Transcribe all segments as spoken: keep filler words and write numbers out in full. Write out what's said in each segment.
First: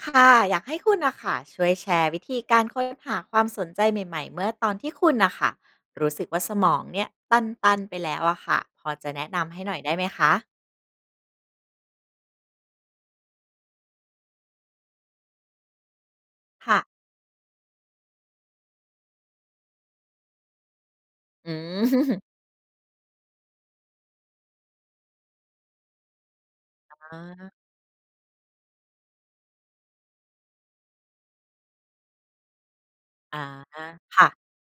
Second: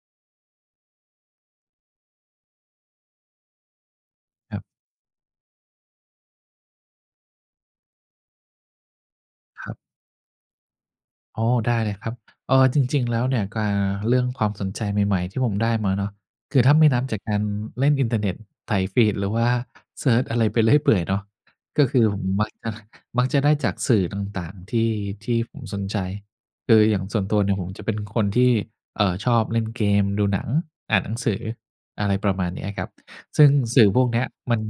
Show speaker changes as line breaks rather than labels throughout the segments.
ค่ะ อยากให้คุณน่ะค่ะ ช่วยแชร์วิธีการค้นหาความสนใจใหม่ ๆ เมื่อ
ครับ
ตอนที่คุณน่ะค่ะ รู้สึกว่าสมองเนี่ยตัน ๆ ไปแล้วอะค่ะ พอจะแนะนำให้
ค
ห
ร
น
ั
่
บ
อยได้ไหมคะ?
อ๋อ ได้เลยครับ เออ จริง ๆ แล้วเนี่ยกา เรื่องความสนใจใหม่ ๆ ที่ผมได้มาเนาะ คือถ
ค
้า
่ะ
ไม่นับจากการเล่นอินเทอร์เน็ต ไถฟีด หรือว่าเซิร์ชอะไรไปเรื่อยเปื่อยเนาะ
อื
ก
อ
็คือผม มักนะ มักจะได้จากสื่อต่าง ๆ ที่ ที่ผมสนใจ คืออย่าง
อ
ส่วนตัวเนี
า
่ยผมจะเป็นคนที่ เอ่อ ชอบเล่นเกม ดูหนัง อ่านหนังสือ อะไรประมาณเนี้ยครับ
อ
ซ
า
ึ่งสื่อพวกเน
ค
ี้
่
ย
ะ
มัน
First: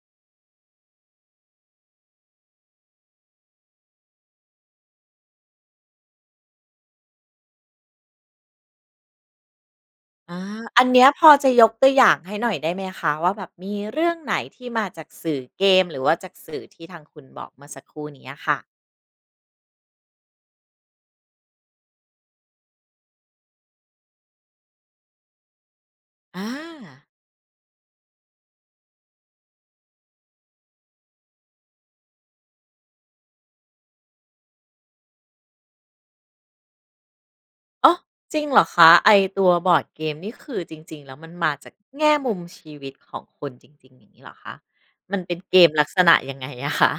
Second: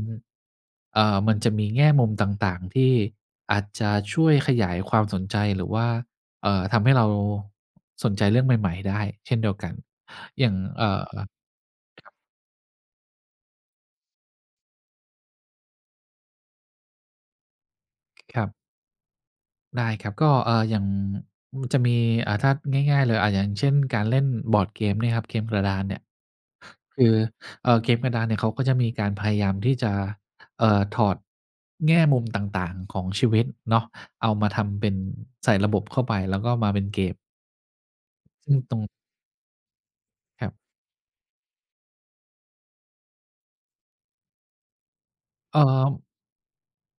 เอ่อ มันจะมีแง่มุมต่าง ๆ ที่อาจจะช่วยขยายความสนใจ หรือว่า เอ่อ ทำให้เรา สนใจเรื่องใหม่ ๆ ได้เช่นเดียวกัน
อา
อย่าง เ
อั
อ
น
่
เนี้ย
อ
พอจะยกตัวอย
ค
่
รับ
างให้หน่อยได้ไหมคะ? ว่าแบบมีเรื่องไหนที่มาจากสื่อเกม หรือว่าจากสื่อที่ทางคุณบอก เมื่อสักครู่นี้อ
ค
ะ
รั
ค
บ
่ะ?
ได้ครับ ก็ เอ่อ อย่าง จะมี อ่า ถ้าง่าย ๆ เลย อ่า อย่างเช่นการเล่นบอร์ดเกมเนี่ยครับ เกมกระดานเนี่ย
อ
ค
า
ือ เอ่อ เกมกระดานเนี่ยเขาก็จะมีการพยายามที่จะ เอ่อ ถอดแง่มุมต่าง ๆ ของชีวิตเนาะ เอามาทำเป็นใส่ระบบเข้าไป แล้วก็มาเป็นเกม
โอ้ จริง
ซึ่
เ
ง
หรอ
ต
ค
รง
ะ? ไอ้ตัวบอร์ดเกม นี่
ค
ค
รับ
ือจริง ๆ แล้ว มันมาจากแง่มุมชีวิตของคนจริง ๆ อย่างงี้เหรอคะ? มันเป็นเ
เ
ก
อ่
มลักษ
อ
ณะยังไงอะคะ?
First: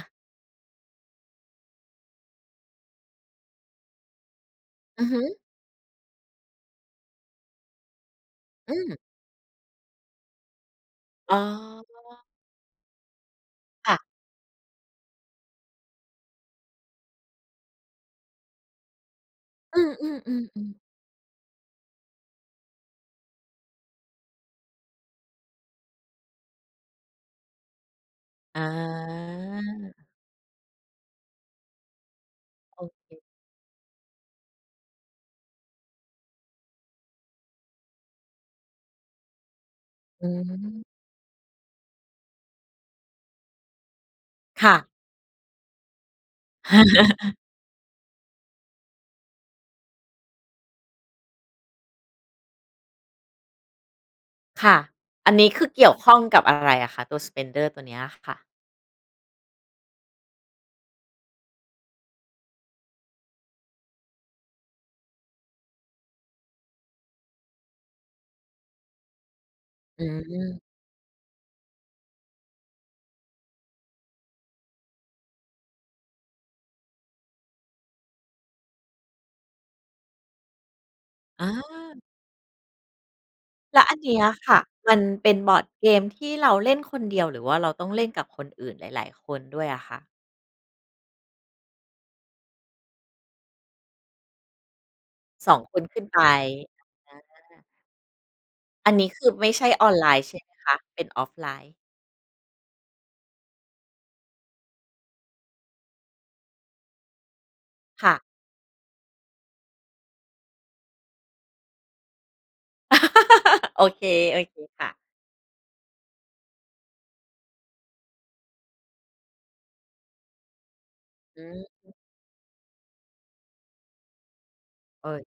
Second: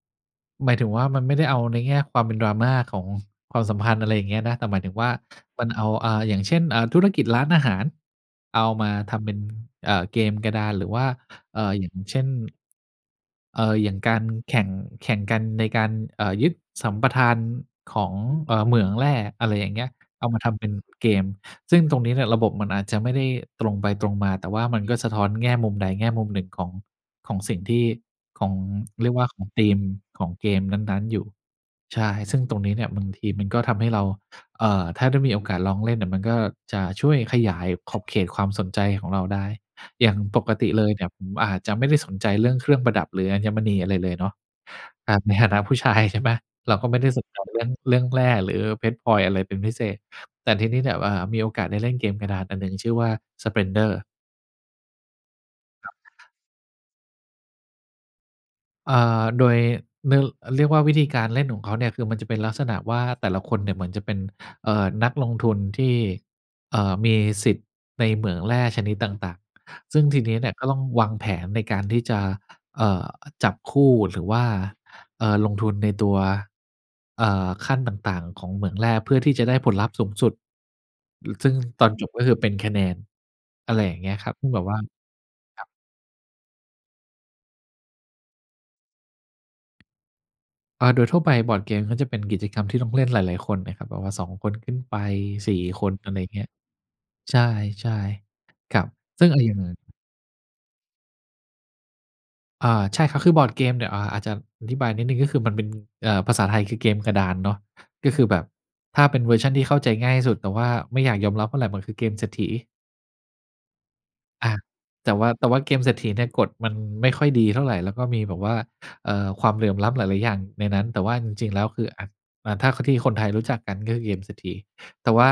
หมายถึงว่า มันไม่ได้เอาในแง่ความเป็น Drama ของความสัมพันธ์ อะไรอย่างเงี้ยนะ แต่หมายถึง
อื
ว่
อ
า
ฮึ
มันเอา อ่า อย่างเช่น อ่า ธุรกิจร้านอาหาร เอา
อ
มา
ือ
ทำเป็น เอ่อ เกมกระดาน หรือว่า
อ๋
เอ่อ อย่างเช่
อ
น เอ่อ อย
ค
่
่
าง
ะ
การ แข่ง แข่งกันในการ เอ่อ ยึดสัมปทานของ เอ่อ เหมืองแร่ อะไรอย่าง
อ
เ
ื
งี้ย เอามา
ม
ทำเป็น
ๆ ๆ ๆ
เกม ซึ่งตรงนี้เนี่ยระบบมันอาจจะไม่ได้ตรงไปตรงมา แต่ว่ามันก็สะท้อนแง่มุมใดแง่มุมหนึ่งของ ของสิ่งที่ของ
อ
เรียกว่าของธีม
า
ของเกมนั้น ๆ อยู่ ใช่ ซึ่งตรงนี้
โอ
เนี่ยบ
เ
าง
ค
ทีมันก็ทำให้เรา เอ่อ ถ้าได้มีโอกาสลองเล่นเนี่ย มันก็จะช่วยขยายขอบเขตความสนใจของเราได้ อย่าง
อื
ปกติเล
อ
ยเนี่ย ผมอาจจะไม่ได้สนใจเรื่องเครื่องประดับ หรืออัญมณี อะไรเลยเนาะ
ค่ะ
ครับในฐานะผู้ชาย ใช่ไหม เราก็ไม่ได้สนใจ เรื่อง เรื่องแร่ หรือเพชรพลอยอะไรเป็นพิเศษ แต่ทีนี้แบบว่ามีโอกาสได้เล่นเกมกระดานอันหนึ่งชื่อว่า Splendor
ค่ะ อันนี้คือเก
ค
ี่
ร
ย
ับ
วข้องกับอะไรอะคะ ตัว Splendor ตัวเนี้ยค่ะ?
เอ่อ โดย นึ เรียกว่าวิธีการ เล่นของเขาเนี่ย คือมันจะเป็นลักษณะว่า แต่ละคนเนี่ยเหมือนจะเป็น เอ่อ นักลงทุนที่ เอ่อ มีสิทธิ์ในเหมืองแร่ชนิดต่าง ๆ ซึ
อื
่งทีนี้เนี่
อ
ยก็ต้องวางแผนในการที่จะ เอ่อ จับคู่ หรือว่า เอ่อ ลงทุนในตัว เอ่อ ขั้นต่าง ๆ ของเหมืองแร่ เพื่อที่จะได้ผลลัพธ์สูงสุด ล ซ
อ
ึ่งตอน
า
จบก็คือเป็นคะแนน อะ
แ
ไ
ล
ร
ะ
อ
อ
ย่
ัน
างเ
เ
ง
น
ี้
ี
ย
้ย
ครับ ซึ
ค
่งแ
่ะ
บบว่า
มันเป็นบอ
ค
ร
ร
์
ั
ด
บ
เกมที่เราเล่นคนเดียว หรือว่าเราต้องเล่นกับคนอื่นหลาย ๆ คนด้วยอะคะ?
อา โดยทั่วไปบอร์ดเกมก็จะเป็นกิจกรรมที่ต้องเล่นหลาย ๆ คนนะครับ แบบว่า สอง คนขึ้นไป
ส
ส
อ
ี
ง
่
คน
คน
ขึ้น
อะไ
ไ
ร
ป
อย่างเงี้ย
อ
ใ
า
ช่ ๆ ครับ
อันนี้ค
ซึ่
ื
ง
อ
อะเห
ไม
ลี
่
่ยง
ใช
น
่
่ะ
ออนไลน์ใช่ไหมคะ เป็นออฟไลน์?
อ่า ใช่ครับ คือบอร์ดเกมเนี่ย อ่า อาจจะอธิบายนิดหนึ่ง ก็คือมันเป็น เอ่อ ภาษาไทย คือเกมกระดานเนาะ
ค
ก็
่ะ
คือแบบถ้าเป็นเวอร์ชันที่เข้าใจง่ายที่สุด แต่ว่าไม่อยากยอมรับเท่าไร มันคือเกมเศรษฐี
โอเค โอ
อ
เ
ะ
คค่ะ
แต่ว่า แต่ว่าเกมเศรษฐีเนี่ย กฎมันไม่ค่อยดีเท่าไร แล้วก็มีแบบว่า เอ่อ ความเหลื่อมล้ำหลาย ๆ อย่างในนั้น แต่ว่าจ
อ
ริง ๆ แล้วคือ
ือ
อ อ่า ถ้าคนที่คนไทยรู้จักกัน ก็คือเกมเศรษฐี
เอ
แต่
๊
ว
ย
่า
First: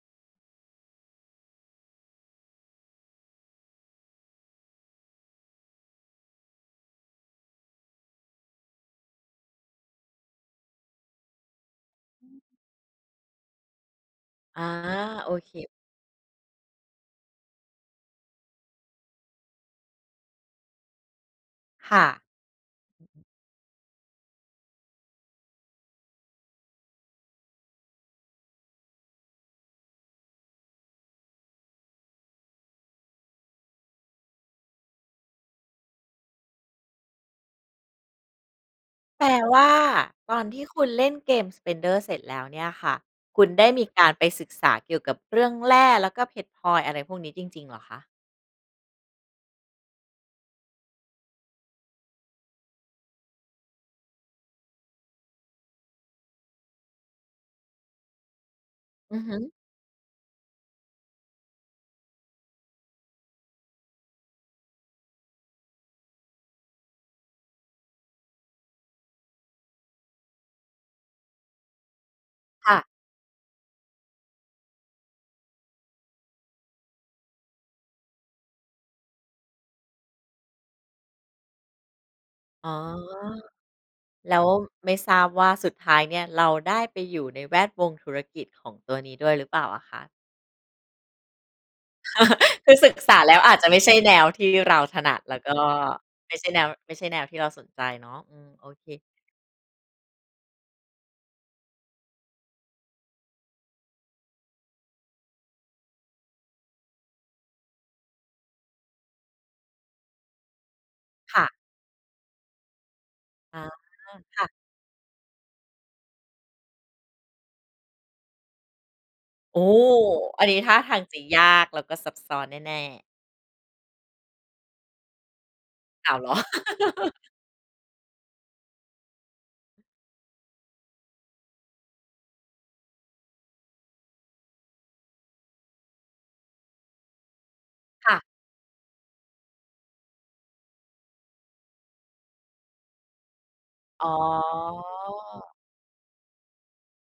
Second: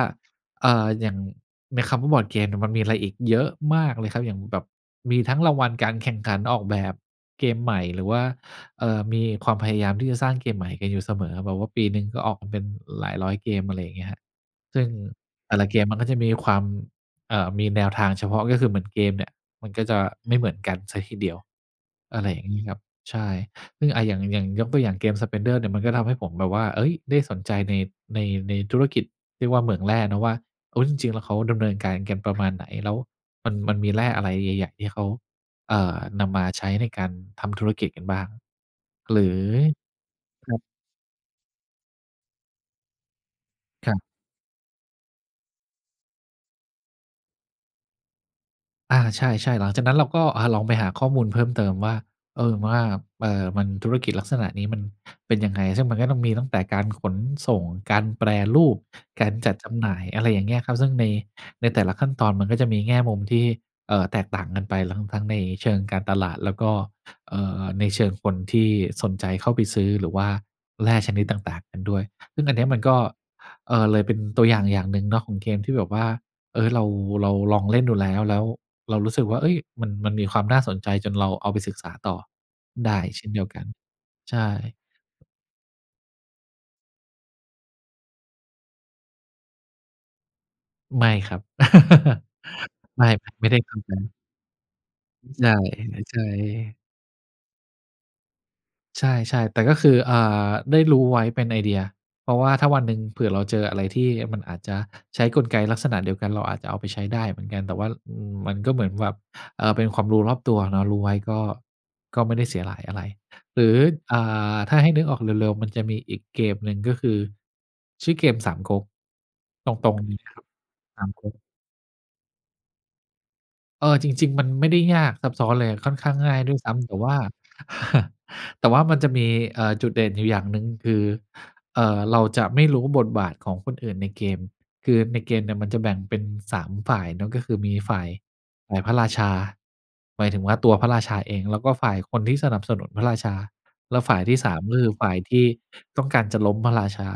เอ่อ อย่างในคำว่าบอร์ดเกมเนี่ย มันมีอะไรอีกเยอะมากเลยครับ อย่างแบบมีทั้งรางวัลการแข่งขันออกแบบเกมใหม่ หรือว่า เอ่อ มีความพยายามที่จะสร้างเกมใหม่กันอยู่เสมอ แบบว่าปีหนึ่งก็ออกมาเป็นหลายร้อยเกม อะไรอย่างเงี้ยครับ
อา
ซึ่ง
โอเค
แต่ละเกมมันก็จะมีความ เอ่อ มีแนวทางเฉพาะ ก็คือเหมือนเกมเนี่ย มันก็จะไม่เหมือนกันเสียทีเดียว
ค่
อะ
ะ
ไรอย่างงี้ครับ ใช่ ซึ่ง อ่า อย่าง อย่างยกตัวอย่างเกม Splendor เนี่ย มันก็ทำให้ผมแบบว่า เอ๊ย ได้สนใจ ใน ใน ในธุรกิจ เรียกว่าเมืองแร่เนาะว่า โอ้ จริง ๆ แล้วเขาดำเนินการกันประมาณไหน แล้ว มัน มันมีแร่อะไรใหญ่ ๆ ที่เขา เอ่อ นำมาใช้ในการทำธุรกิจกันบ้าง หร
แป
ื
ล
อ
ว่าตอน
คร
ท
ั
ี
บ
่คุณเล่นเกม Splendor เสร็จแล้วเนี่ยค่ะ คุณได้มี
คร
ก
ับ
ารไปศึกษาเกี่ยวกับเรื่องแร่ แล้วก็เพชรพลอยอะไรพวกนี้จริง ๆ เหรอคะ?
อา ใช่ ๆ หลังจากนั้นเราก็ อ่า ลองไปหาข้อมูลเพิ่มเติมว่า เอ่อ ว่า เอ่อ มันธุรกิจลักษณะนี้มันเป็นยังไง ซึ่งมันก็ต้องมีตั้งแต่การขนส่ง การแปรรูป
อือ
กา
ฮ
รจ
ึ
ัดจำหน่าย อะไรอย่างเงี้ยครับ ซึ่ง ใน ในแต่ละขั้นตอนมันก็จะมีแง่มุมที่ เอ่อ แตกต่างกันไป ทั้ง ทั้งในเชิงการตลาด แล้วก็ เอ่อ ในเชิงคนที่สนใจเข้าไปซื้อ หรือว่าแร่ชนิดต่าง ๆ กันด้วย ซึ่งอันเนี้
ค
ย
่
มัน
ะ
ก็ เออ เลยเป็นตัวอย่าง อย่างหนึ่งเนาะของเกมที่แบบว่า เออ เรา เราลองเล่นดูแล้ว แล้วเรารู้สึกว่า เอ๊ย มัน มันมีความน่าสนใจ จนเราเอาไปศึกษาต่อ
อ๋อ
ได้เช่นเดียวกัน
แ
ใ
ล
ช
้ว
่
ไม่ทราบว่าสุดท้ายเนี่ย เราได้ไปอยู่ในแวดวงธุรกิจของตัวนี้ด้วยหรือเปล่าอะคะ?
ไม่ครับ
คือศึก
ไม่
ษาแล้ว
ไม่
อา
ได้
จจะ
ขน
ไม
า
่
ด
ใช
น
่
ั้
แ
น
นวที่เราถนัด แล้ว
ใช
ก
่
็
เดี๋ยวจ่า
ไม
ย
่ใ
เ
ช
อ
่แนว
ง
ไม่ใช่แนวที่เราสนใจเนาะ อืม โอเค
ใช่ ๆ แต่ก็คือ อ่า ได้รู้ไว้เป็นไอเดีย เพราะว่าถ้าวันหนึ่ง เผื่อเราเจออะไรที่มันอาจจะใช้กลไกลักษณะเดียวกัน เราอาจจะเอาไปใช้ได้เหมือนกัน แต่ว่า อืม มันก็เหมือนแบบ เอ่อ เป็นความรู้รอบตัวเนาะ รู้ไว้ ก
ค
็
่ะ
ก็ไม่ได้เสียหลายอะไร
อ
ห
๋
ร
อ
ือ อ่า
ค่ะ
ถ้าให้นึกออกเร็ว ๆ มันจะมีอีกเกมหนึ่ง ก็คือ ชื่อเกมสามก๊ก
โอ้
ตรง ๆ งี้คร
อ
ั
ั
บ
นนี้ท่าทา
ส
ง
าม
จะ
ก๊ก
ยากแล้วก็ซับซ้อนแน่ ๆ
เออ จริง ๆ มันไม่ได้ยากซับซ้อนเลย ค่อนข้
อ้
า
า
ง
วเหร
ง่
อ?
ายด้วยซ้ำ แต่ว่า แต่ว่ามันจะมี เอ่อ จุดเด่นอยู่อย่างหนึ่งคือ เอ่อ เราจะไม่รู้บทบาทของคนอื่นในเกม คือในเกมเนี่ยมันจะแบ่งเป็น สาม ฝ่ายเนาะ ก็คือมี ฝ่าย
ค่ะ
ฝ่ายพระราชา หมายถึงว่าตัวพระราชาเอง แล้วก็ฝ่ายคนที่สนับสนุนพระราชา และ
อ๋
ฝ่ายที่ สาม ก็คือฝ่ายที่
อ
ต้องการจะล้มพระราชา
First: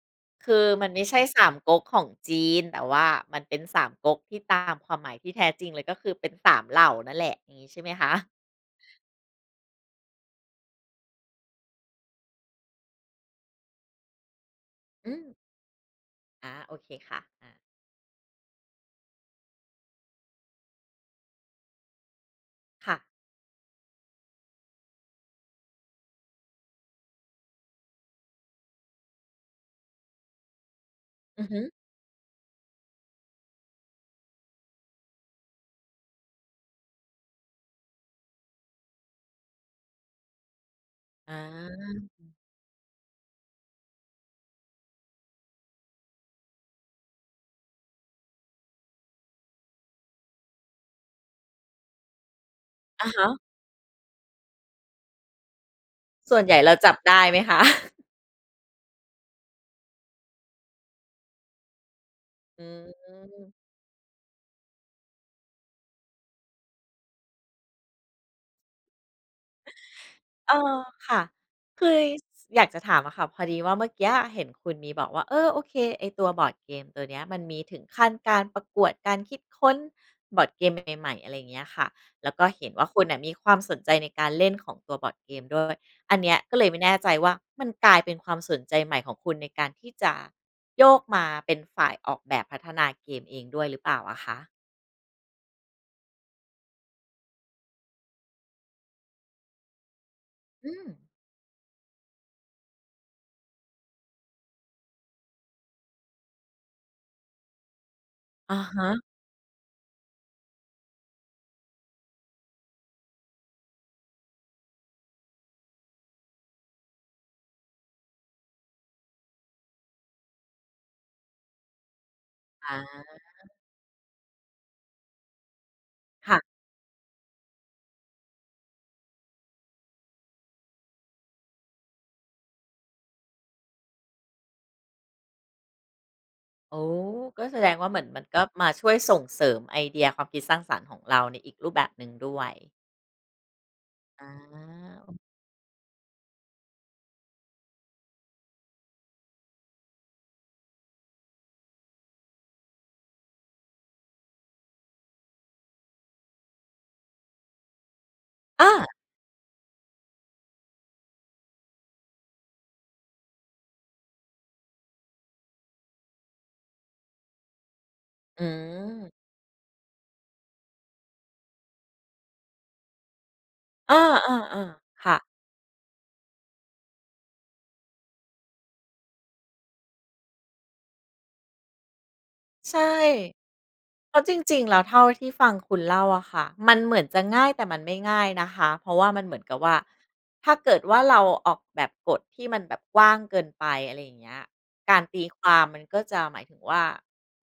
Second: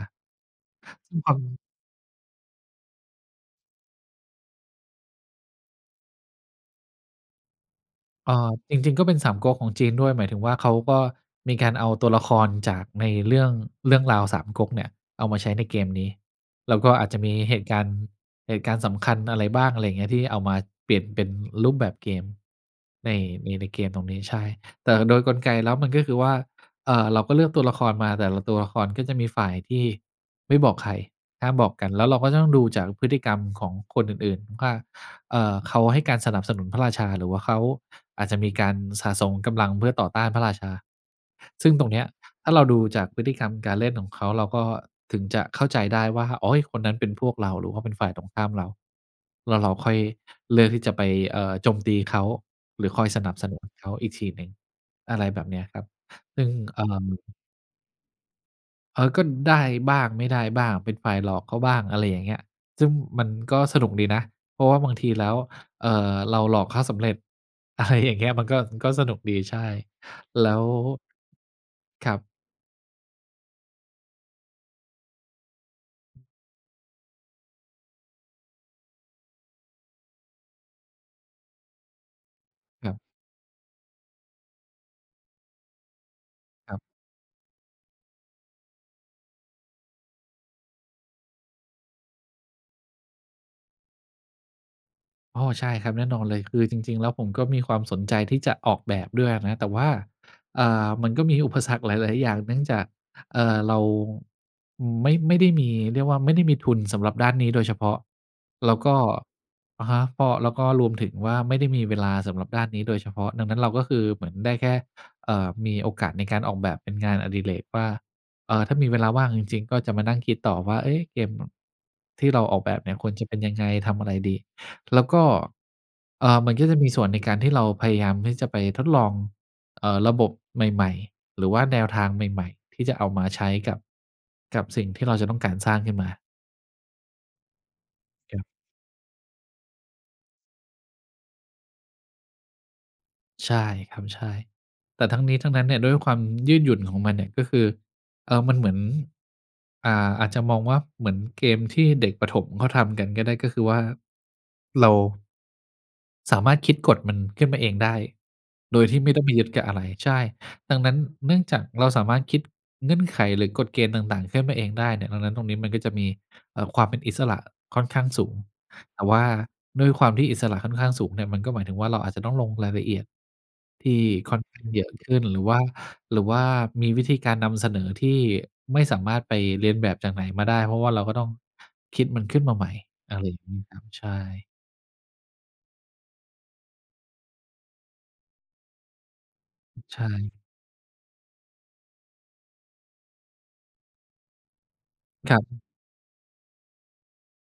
คือมันไม่
ซ
ใ
ึ
ช
่ง
่
ควา
สาม
ม
ก๊กของจีน แต่ว่ามันเป็นสามก๊กที่ตามความหมายที่แท้จริงเลย ก็คือ เป็น สาม เหล่านั่นแหละ งี้ใช่ไหมคะ?
เอ่อ จริง ๆ ก็เป็นสามก๊กของจีนด้วย หมายถึงว่า เขาก็มีการเอาตัวละครจากใน เรื่อง เรื่องราวสามก๊กเนี่ย
อื
เอาม
ม
าใช้ในเกมนี้
อา
แ
โอ
ล้ว
เ
ก
ค
็อาจ
ค
จ
่
ะ
ะ
มี
อ
เห
า
ตุการณ์ เหตุการณ์สำคัญอะไรบ้าง อะไรเงี้ย ที่เอามาเปลี่ยนเป็นรูปแบบเกม
ค่ะ
ใน ใน ในเกมตรงนี้ ใช่ แต่โดยกลไกแล้ว มันก็คือว่า เอ่อ เราก็เลือกตัวละครมา แต่ละตัวละครก็จะมีฝ่ายที่ ไม่บอกใคร
อื
ห้
อ
า
ฮ
ม
ึ
บอกกัน แล้วเราก็ต้องดูจากพฤติกรรมของคนอื่น ๆ ข ว่า เอ่อ เขาให้การสนับสนุนพระราชา หรือว่าเขาอาจจะมีการสะสมกำลังเพื่อต่อต้านพระราชา
อ
ซึ่งตรงเนี้ย
า
ถ้าเราดูจากพฤติกรรมการเล่นของเขา เราก็ถึงจะเข้าใจได้ว่า โอ๊ย คนนั้นเป็นพวกเรา หรือว่าเป็นฝ่ายตรงข้ามเรา แล้วเราค่อยเลือกที่จะไป เอ่อ โจมตีเขา หรือค
อ
อ
ะ
ย
ฮ
สนั
ะ
บสนุนเขาอีกทีหนึ่ง อะไรแบบเนี้ยครับ
ส่
ซ
ว
ึ
น
่ง
ใหญ่เรา
เอ
จ
่
ับได
อ
้ไหมคะ?
เออ ก็ได้บ้างไม่ได้บ้าง เป็นฝ่ายหลอกเขาบ้างอะไรอย่างเงี้ย
อื
ซึ่งมัน
ม
ก็สนุกดีนะ เพราะว่าบางทีแล้ว เอ่อ เราหลอกเขาสำเร็จ อะไรอย่างเงี้ย มันก็ มันก็สนุกดี ใช่ แล้
เอ
ว
อ ค่ะ คึย
ครั
ส
บ
อยากจะถามอะค่ะ พอดีว่าเมื่อเกี้ยเห็นคุณมีบอกว่า เออ โอเค ไอ้ตัวบอร์ดเกมตัวเนี้ย มันมีถึงขั้นการประกวดการคิดค้นบอร์ดเกมใหม่ ๆ อะไรเงี้ยค่ะ แล้วก็เห็นว่า
ครั
ค
บ
ุณน่ะมีความสนใจในการเล่นของตัวบอร์ดเกมด้วย อันเนี้ยก็เลย
ค
ไม
รับ
่แน่ใจว่า มันกลายเป็นความสนใจใหม่ของคุณในการที่จะ โยกมาเป็นฝ่ายออกแบบพัฒนาเกมเองด้วยหรือเปล่าอะค่ะ?
อ้อ ใช่ครับ แน่นอนเลย คือจริง ๆ แล้วผมก็มีความสนใจที่จะออกแบบด้วยนะ แต่ว่า อ
อ
่
ื
า
ม
มันก็มีอุปสรรคหลาย ๆ อย่าง เนื่องจาก เอ่อ เรา อืม ไม่ ไม่ได้มีเรียกว่าไม่ได้มีทุนสำหรับด้านนี้โดยเฉพาะ
อะ
แล้
ฮ
วก็
ะ
อะฮะ ก็ แล้วก็รวมถึงว่าไม่ได้มีเวลาสำหรับด้านนี้โดยเฉพาะ ดังนั้นเราก็คือ เหมือนได้แค่ เอ่อ มีโอกาสในการออกแบบเป็นงานอดิเรกกว่า เอ่อ ถ้ามีเวลาว่างจริง ๆ ก็จะมานั่งคิดต่อว่า เอ๊ะ เกมที่เราออก
อ
แบ
า
บเนี่ยควรจะเป็นยังไง ทำอะไรดี แล้วก็ เอ
ค
่
่ะ
อ มันก็จะมีส่วนในการที่เราพยายามที่จะไปทดลอง เอ่อ ระบบใหม่ ๆ หรือว่าแนวทางใหม่ ๆ ที่จะเอามาใช้กับ กับสิ่งที่เราจะต้องการสร้างขึ้นมา
โอ้ ก็แสดงว่า เหมือนมัน
ค
ก
รั
็
บ
มาช่วยส่งเสริมไอเดียความคิดสร้างสรรค์ของเราในอีกรูปแบบหนึ่งด้วย
ใช่ครับ ใช
อ
่ แต่ท
า
ั้งนี้ทั้งนั้นเนี่ยด้วยความยืดหยุ่นของมันเนี่ยก็คือ เอ่อ มันเหมือน อ่า อาจจะมองว่าเหมือนเกมที่เด็กประถมเขาทำกันก็ได้ ก็คือว่า เรา สามารถคิดกฎมันขึ้นมาเองได้
อ
โดย
า
ที่ไม่ต้องไปยึดกับอะไร ใช่ ดังนั้นเนื่องจากเราสามารถคิดเงื่อนไข หรือกฎเกณฑ์ต่าง ๆ ขึ้นมาเองได้เนี่ย ดังนั้นตรงนี้มันก็จะมี เอ่อ ความเป็นอิสระค่อนข้างสูง
อื
แต่
ม
ว่าด้วยความที่อิสระค่อนข้างสูงเนี่ย มันก็หมายถึงว่า เราอาจจะต้องลงรายละเอียดท
เออ
ี่ค่อนข้างเยอ
ๆ
ะ
ๆ
ข
ค่
ึ
ะ
้น หรือว่า หรือว่ามีวิธีการนำเสนอที่ไม่สามารถไปเลียนแบบจากไหนมาได้ เพราะว่าเราก็ต้องคิดมันขึ้นมาใหม่
ใช่
อะไรอย่างงี้ครับ ใช
เพราะจ
่
ริง ๆ แล้วเท่าที่ฟังคุณเล่าอะค่ะ มันเหมือนจะง่ายแต่มันไม่ง่ายนะคะ เพราะว่า มันเหมือนกับว่า
ใช่
ถ้าเกิดว่าเราออกแบบกฎที่มันแบบกว้างเกินไป อะไรอย่างเงี้ย การตี
ครั
คว
บ
ามมันก็จะหมายถึงว่า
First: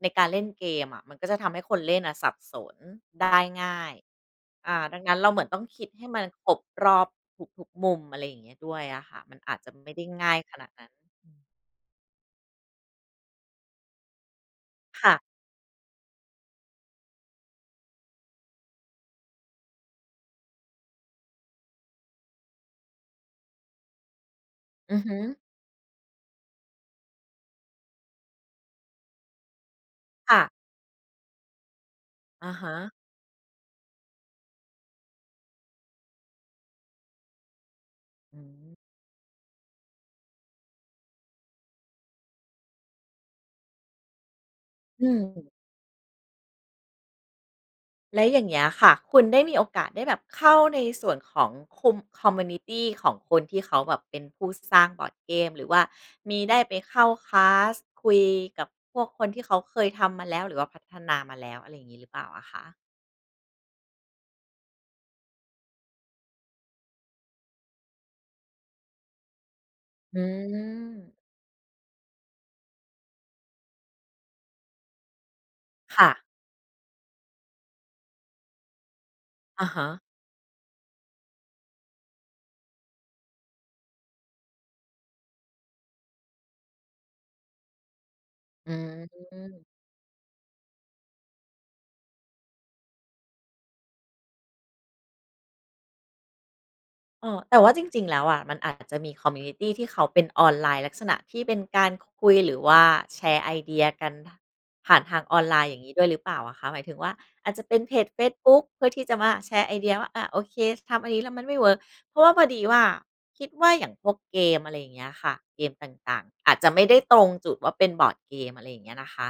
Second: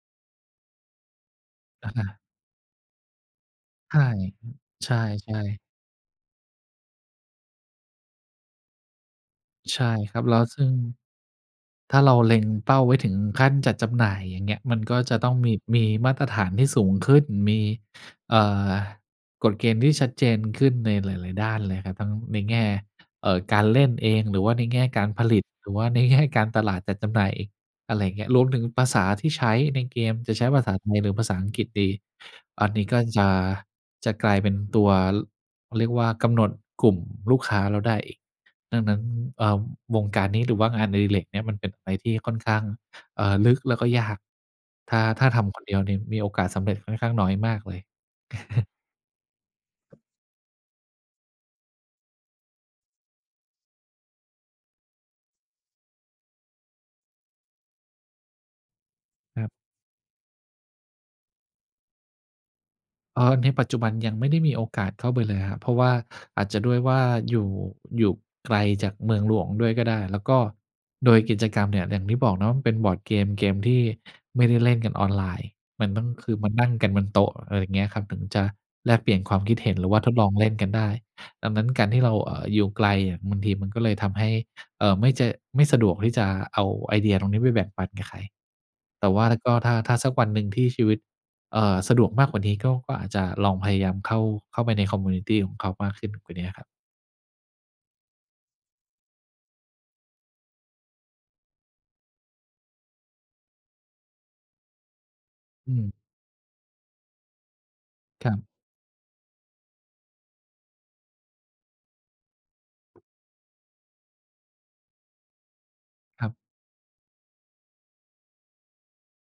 ในการเล่นเกมอะ มันก็จะทำให้คน
อ
เ
ะ
ล่
ฮ
นอ
ะ
ะสับสนได้ง่า
ใ
ย
ช่
อ่า
ใช
ดังนั้นเราเ
่
หมือน
ๆ
ต้องคิดให้มันครบรอบทุก ๆ มุม อะไรอย่างเงี้ยด้วยอะค่ะ มันอาจจะ
ใช
ไ
่
ม่ได้
ครับ
ง่
แล
าย
้ว
ข
ซ
น
ึ่
าด
ง
นั้น
ถ้าเราเล็งเป้าไว้ถึงขั้นจัดจำหน่ายอย่างเงี้ย มันก็
ค่
จ
ะ
ะต้องมี มีมาตรฐานที่สูงขึ้น มี เอ่อ กฎเกณฑ์ที่ชัดเจนขึ้นในหลาย ๆ ด้านเลยครับ ทั้งในแง่ เอ่อ การเล่นเอง หรือว่าในแง่
อื
ก
อ
า
ฮ
ร
ึ
ผลิต หรือว่า ในแง่ การตลาดจัดจำหน่ายอีก อะไรอย่างเงี้ย รวมถึงภาษาที่ใช้ในเกมจ
ค
ะ
่
ใช
ะ
้ภาษาไทยหรือภาษาอังกฤษดี
อะ
อ
ฮ
ันนี้
ะ
ก็จะ จะกลายเป็นตัว เขาเรียกว่า กำหนดกลุ่มลูกค้าเราได้อีก
อืม
ดังนั้น เอ่อ วงการนี้หรือว่างานอดิเรกเนี้ย มันเป็นอะไรที่ค่อนข้าง เอ่อ ลึกแล้วก็ยาก ถ้า
อ
ถ้าท
ืม
ำคนเดียวเนี่ยมีโอกาสสำเร็จค่อนข้างน้อยมากเลย
แล้วอย่างเงี้ยค่ะ คุณได้มีโอกาสได้แบบเข้าในส่วนของคุม คอมมิวนิตี ของคนที่เขาแบบเป็นผู้สร้างบอร์ดเกม หรือว่ามีได้ไปเข้า คลาส คุยกับพวกคนท
ค
ี่
รั
เ
บ
ขาเคยทำมาแล้ว หรือว่าพัฒนามาแล้ว อะไรอย่างงี้หรือเปล่าอะค่ะ?
เอ่อ ในปัจจุบันยังไม่ได้มีโอกาสเข้าไปเลยครับ เพราะว่าอาจจะด้วยว่าอยู่ อยู่ไกลจากเมืองหลวงด้วยก็ได้ แ
อ
ล
ื
้วก็โด
ม
ยกิจกรรมเนี่ยอย่างที่บอกเนาะ มันเป็นบอร์ดเกม เกมที่ไม่ได้เล่นกันออนไลน์ มัน
ค
ต้อ
่
ง
ะ
คือมานั่งกันบนโต๊ะ อะไรอย่างเงี้ยครับ ถึงจะแลกเปลี่ยนความคิด
อ
เห
ะ
็น
ฮ
หรือว่
ะ
าทดลองเล่นกันได้ ดังนั้นการที่เรา เอ่อ อยู่ไกลเนี่ยบางทีมันก็เลยทำให้ เอ่อ ไม่จะ ไม่สะดวกที่จะเอาไอเดียตรงนี้ไปแบ่งปันกับใคร
อื
แต่ว่าก็
ม
ถ้า ถ้าสักวันหนึ่งที่ชีวิต เอ่อ สะดวกมากกว่านี้ก็ ก็อาจจะลองพยายามเข้า เข้าไปใน คอมมิวนิตี ของเขามากขึ้นกว่าเนี้ยครับ
เออ แต่ว่าจริง ๆ แล้วอะ มันอาจจะมี คอมมิวนิตี ที่เขาเป็นออนไลน์ลักษณะที่เป็นการคุย หรือว่าแชร์ไอเดียกัน ผ่านทางออนไลน์
อ
อย่
ื
างงี
ม
้ด้วยหรือเปล่าอะค่ะ? หมายถึงว่าอาจจะเป็นเพจเฟ
คร
ซ
ับ
บุ๊กเพื่อที่จะมาแชร์ไอเดียว่า อา โอเคทำอันนี้แล้วมันไม่เวิร์ก เพราะว่าพอดีว่า คิดว่าอย่างพวกเกม อะไรอย่างเงี้ยค่ะ เกมต่า
ค
ง
รับ
ๆ อาจจะไม่ได้ตรงจุดว่าเป็นบอร์ดเกม อะไรอย่างเงี้ยนะคะ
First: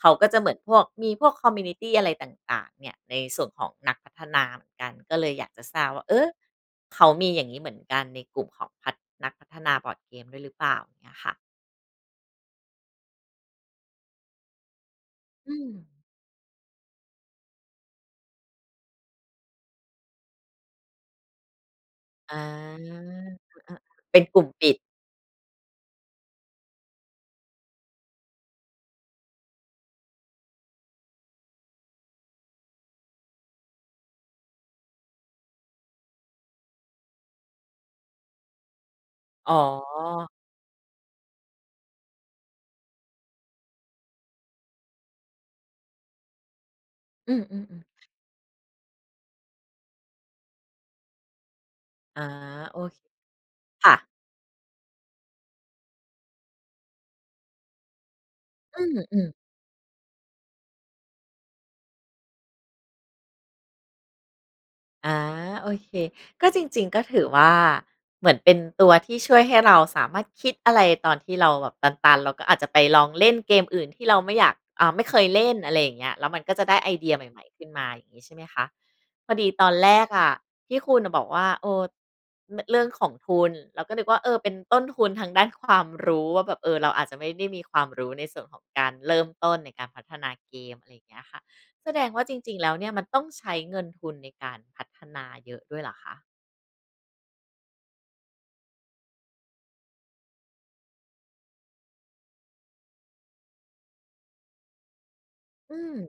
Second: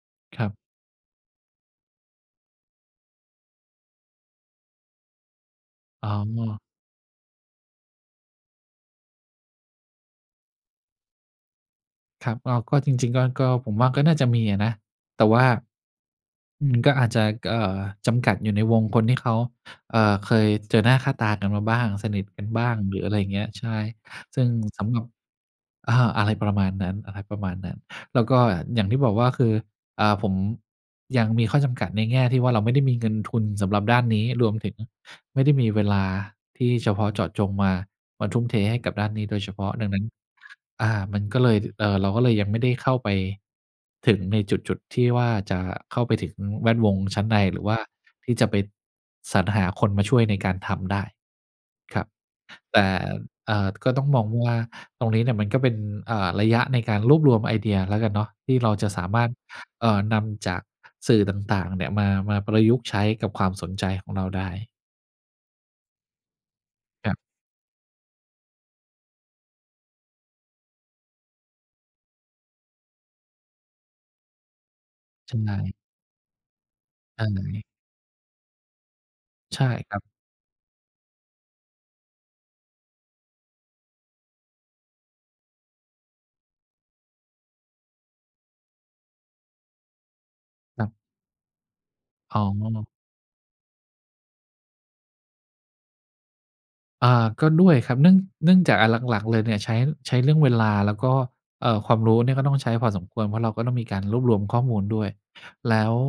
เขาก็จะ
ค
เ
ร
ห
ั
มื
บ
อนพวก มีพวก คอมมิวนิตี อะไรต่าง ๆ เนี่ย ในส่วนของนักพัฒนาเหมือนกัน ก็เลยอยากจะทราบว่า
อ๋
เออ
อ
เขามีอย่างงี้เหมือนกันในกลุ่มของพัฒ นักพัฒนาบอร์ดเกมด้วยหรือเปล่าอย่างเงี้ยค่ะ?
ครับ ก็ ก็จริง ๆ ก็ ก็ผมว่าก็น่าจะมีอะนะ แต่ว่า
อืม
อืม ก็อาจจะ ก เอ่อ จำกัดอยู่ในวงคนที่เขา เอ่อ เคยเจอหน้าค่าตากันมาบ้าง สนิท
อา
กันบ้าง หรืออะไรอย่างเงี้ย ใช
อะ
่
เป็นก
ซ
ล
ึ
ุ่
่
ม
ง
ปิด
สำหรับ เอ่อ อะไรประมาณนั้น อะไรประมาณนั้น แล้วก็อย่างที่บอกว่า คือ อ่า ผมยังมีข้อจำกัดในแง่ที่ว่า เราไม่ได้มีเงินทุนสำหรับด้านนี้ รวมถึงไม่ได้มีเวลาที่เฉพาะเจาะจงมา มาทุ่มเทให้กับด้านนี้โดยเฉ
อ๋อ
พาะ ดังนั้น อ่า มันก็เลย เอ่อ เราก็เลยยังไม่ได้เข้าไปถึงในจุด จุดที่ว่าจะเข้าไปถึงแวดวงชั้น
อื
ใน
อ ๆ อื
หรือว่า
ม
ที่จะไปสรรหาคนมาช่วยในการทำได้ ครับ
อา
แ
โอ
ต่
เค
เอ่อ
ค
ก็
่
ต้อ
ะ
งมองว่าตรงนี้เนี่ยมันก็เป็น เอ่อ ระยะในการรวบรวมไอเดียแล้วกันเนาะ ที่เรา
อื
จะ
อ
สา
อื
มารถ
ม
เอ่อ นำจากสื่อต่าง ๆ เนี่ยมา มาประยุกต์ใช้กับความสนใจของเราได้
อา โอเค ก็จริง ๆ ก็
คร
ถ
ับ
ือว่าเหมือนเป็นตัวที่ช่วยให้เราสามารถคิดอะไรตอนที่เราแบบตัน ๆ เราก็อาจจะไปลองเล่นเกมอื่นที่เราไม่อยาก อ่า ไม่เคย
ใช
เล่นอะ
่
ไรอย่างเงี้ย แล้วมันก็จะได้ไอเดีย
ใ
ใ
ช
หม่ ๆ ข
่
ึ้นมา อย่างงี้ใช่ไหมคะ? พอดี
ใช
ต
่
อนแร
ครับ
กอะที่คุณอะบอกว่า เออ ร เรื่องของทุน เราก็นึกว่า เออ เป็นต้นทุนทางด้านความรู้ว่าแบบ เออ เราอาจจะไม่ได้มีความรู้ในส่วนของการเริ่มต้นในการพัฒนาเกม
ค
อ
ร
ะ
ั
ไร
บ
อย่างเงี้ยค่ะ แสดงว่าจ
อ๋
ริง ๆ แล้วเ
อ
นี่ยมันต้องใช้เงินทุนในการพัฒนาเยอะด้วยเหรอคะ?
อ่า ก็ด้วยครับ เนื่อง เนื่องจากอันหลัง ๆ เลยเนี่ย ใช้ ใช้เรื่องเวลาแล้วก็ เอ่อ ความรู้เนี่ยก็ต้องใช้พอสมควร เพราะเราก็ต้องมีการรวบรวมข้อมูลด้วย
อ
แ
ื
ล้ว
ม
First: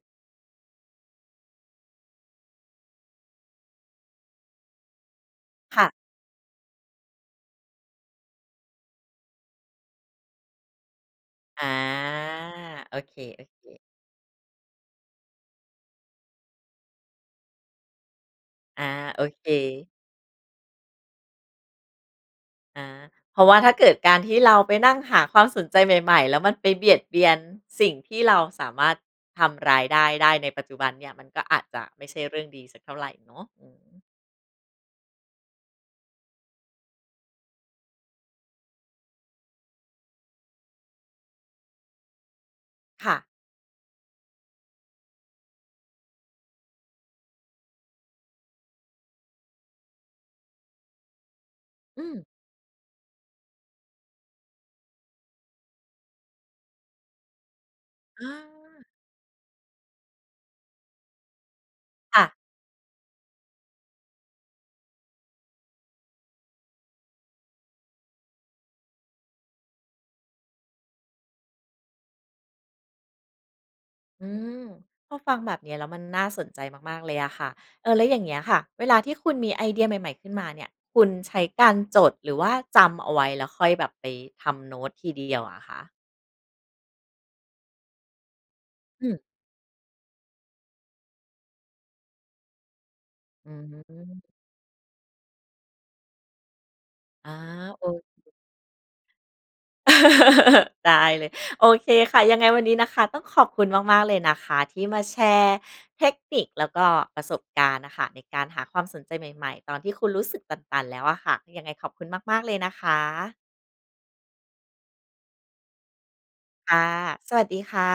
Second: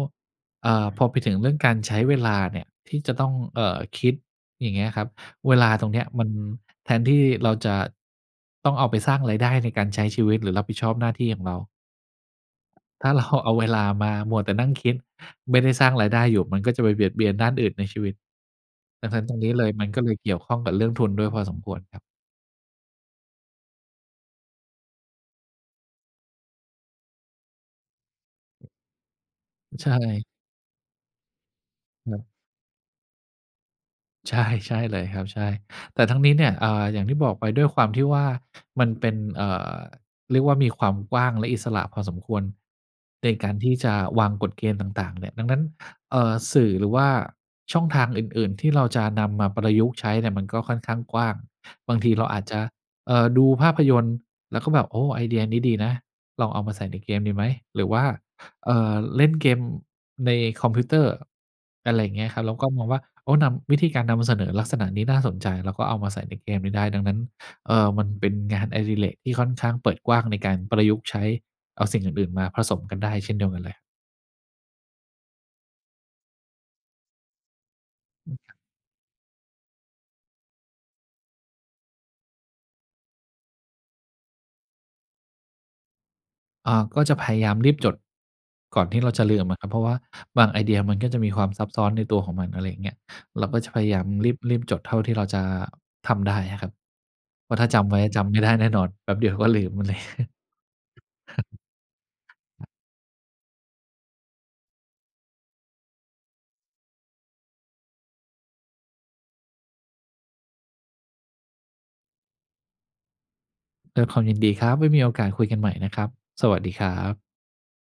เอ่อ พอไปถึงเรื่องการใช้เวลาเนี่ย ที่จะต้อง เอ่อ คิดอย่างเงี้ยครับ เวลา
ค
ต
่ะ
รงเนี้ยมันแทนที่เราจะต้องเอาไปสร้างรายได้ในการใช้ชีวิต หรือรับผิดชอบหน้าที่ของเรา
อา โอ
ถ้า
เค
เรา เอาเวล
ๆ
ามามัวแต่นั่งคิด ไม่ได้สร้างรายได้อยู่มันก็จะไปเบียดเบียนด้านอื่นในชีวิต
อา
ดังน
โ
ั
อ
้นตรง
เค
นี้เลย มันก็เลยเกี่ยวข้องกับเรื่องทุนด้วยพอสมควรครับ
อา เพราะว่าถ้าเกิดการที่เราไปนั่งหาความสนใจใหม่ ๆ แล้วมันไปเบียดเบียนสิ่งที่เราสามารถทำรา
ใ
ย
ช
ได้
่
ได้ในปัจจุบันเนี่ย มันก็อาจจะไม่ใ
ค
ช
รั
่
บ
เรื่องดีสักเท่าไรเนาะ อืม
ใช่ ใช่เลยครับ ใช่ แต่ทั้งนี้เนี่ย อ่า อย่างที่บอกไปด้วยความที่ว่า มันเป็น เอ่อ เรียกว่ามีความกว้าง และอิสระพอสมควร
ค่ะ
ในการที่จะวางกฎเกณฑ์ต่าง ๆ เนี่ย ดังนั้น เอ่อ สื่อหรือว่าช่องทางอื่น ๆ ที่เราจะนำมาประยุกต์ใช้เนี่ย มันก็ค่อนข้างกว้าง บาง
อื
ทีเ
ม
ราอาจจะ เอ่อ ดูภาพยนตร์ แล้วก็แบบ โอ้ ไอเดียนี้ดีนะ ลองเอามาใส่ในเกมดีไหม หรือว่า
อ
เอ่
า
อ เล่นเกมในคอมพิวเตอร์ อะไร
ค
เงี
่
้ย
ะ
ครับ แล้วก็มองว่า โอ้ นำ วิธีการนำเสนอลักษณะนี้น่าสนใจ แล้วก็เอามาใส่ในเกมนี้ได้ ดังนั้น เอ่อ มันเป็นงานอดิเรกที่ค่อนข้างเปิดกว้างในการประยุกต์ใช้เอาสิ่งอื่น ๆ มาผสมกันได้เช่นเดียวกันเลย
อืม พอฟังแบบเนี้ยแล้วมันน่าสนใจมาก ๆ เลยอะค่ะ เออ แล้วอย่าง
อ
เงี้ยค
ืม
่ะ เวลาที่คุณมีไอเดียใหม่ ๆ ขึ้นมาเนี่ย คุณใช้การจด หรือว่าจำเอาไว้แล้วค่อยแบบไปทำโน้ตทีเดียวอะคะ?
อ่า ก็จะพยายามรีบจดก่อนที
อ
่
ื
เรา
ม
จะลืมอะครับ เพราะว่าบางไอเดียมันก็จะมีความซับซ้อนในตัวของมัน อะไรอย่างเงี้ย เรา
อื
ก็จะพยายาม
ม
รีบ รีบจดเท่าที่เราจะทำได้อะครับ
อา
เพราะถ้าจ
โอ
ำไว้
เ
จ
ค
ำไม่ได้แน่นอน แป๊บเดี๋ยวก็ลืมมัน เลย
ได้เลย โอเคค่ะ ยังไงวันนี้นะคะ ต้องขอบคุณมาก ๆ เลยนะคะ ที่มาแชร์เทคนิค แล้วก็ประสบการณ์น่ะค่ะ ในการหาความสนใจใหม่ ๆ ตอนที่คุณรู้สึกตัน ๆ แล้วอะค่ะ ยังไงขอบคุณมาก ๆ เลยนะคะ
ด้วยความยินดีครับ ไว้มีโอกาสคุยกันใหม่นะครับ สวัสด
ค
ี
่
ค
ะ
รับ
สวัสดีค่ะ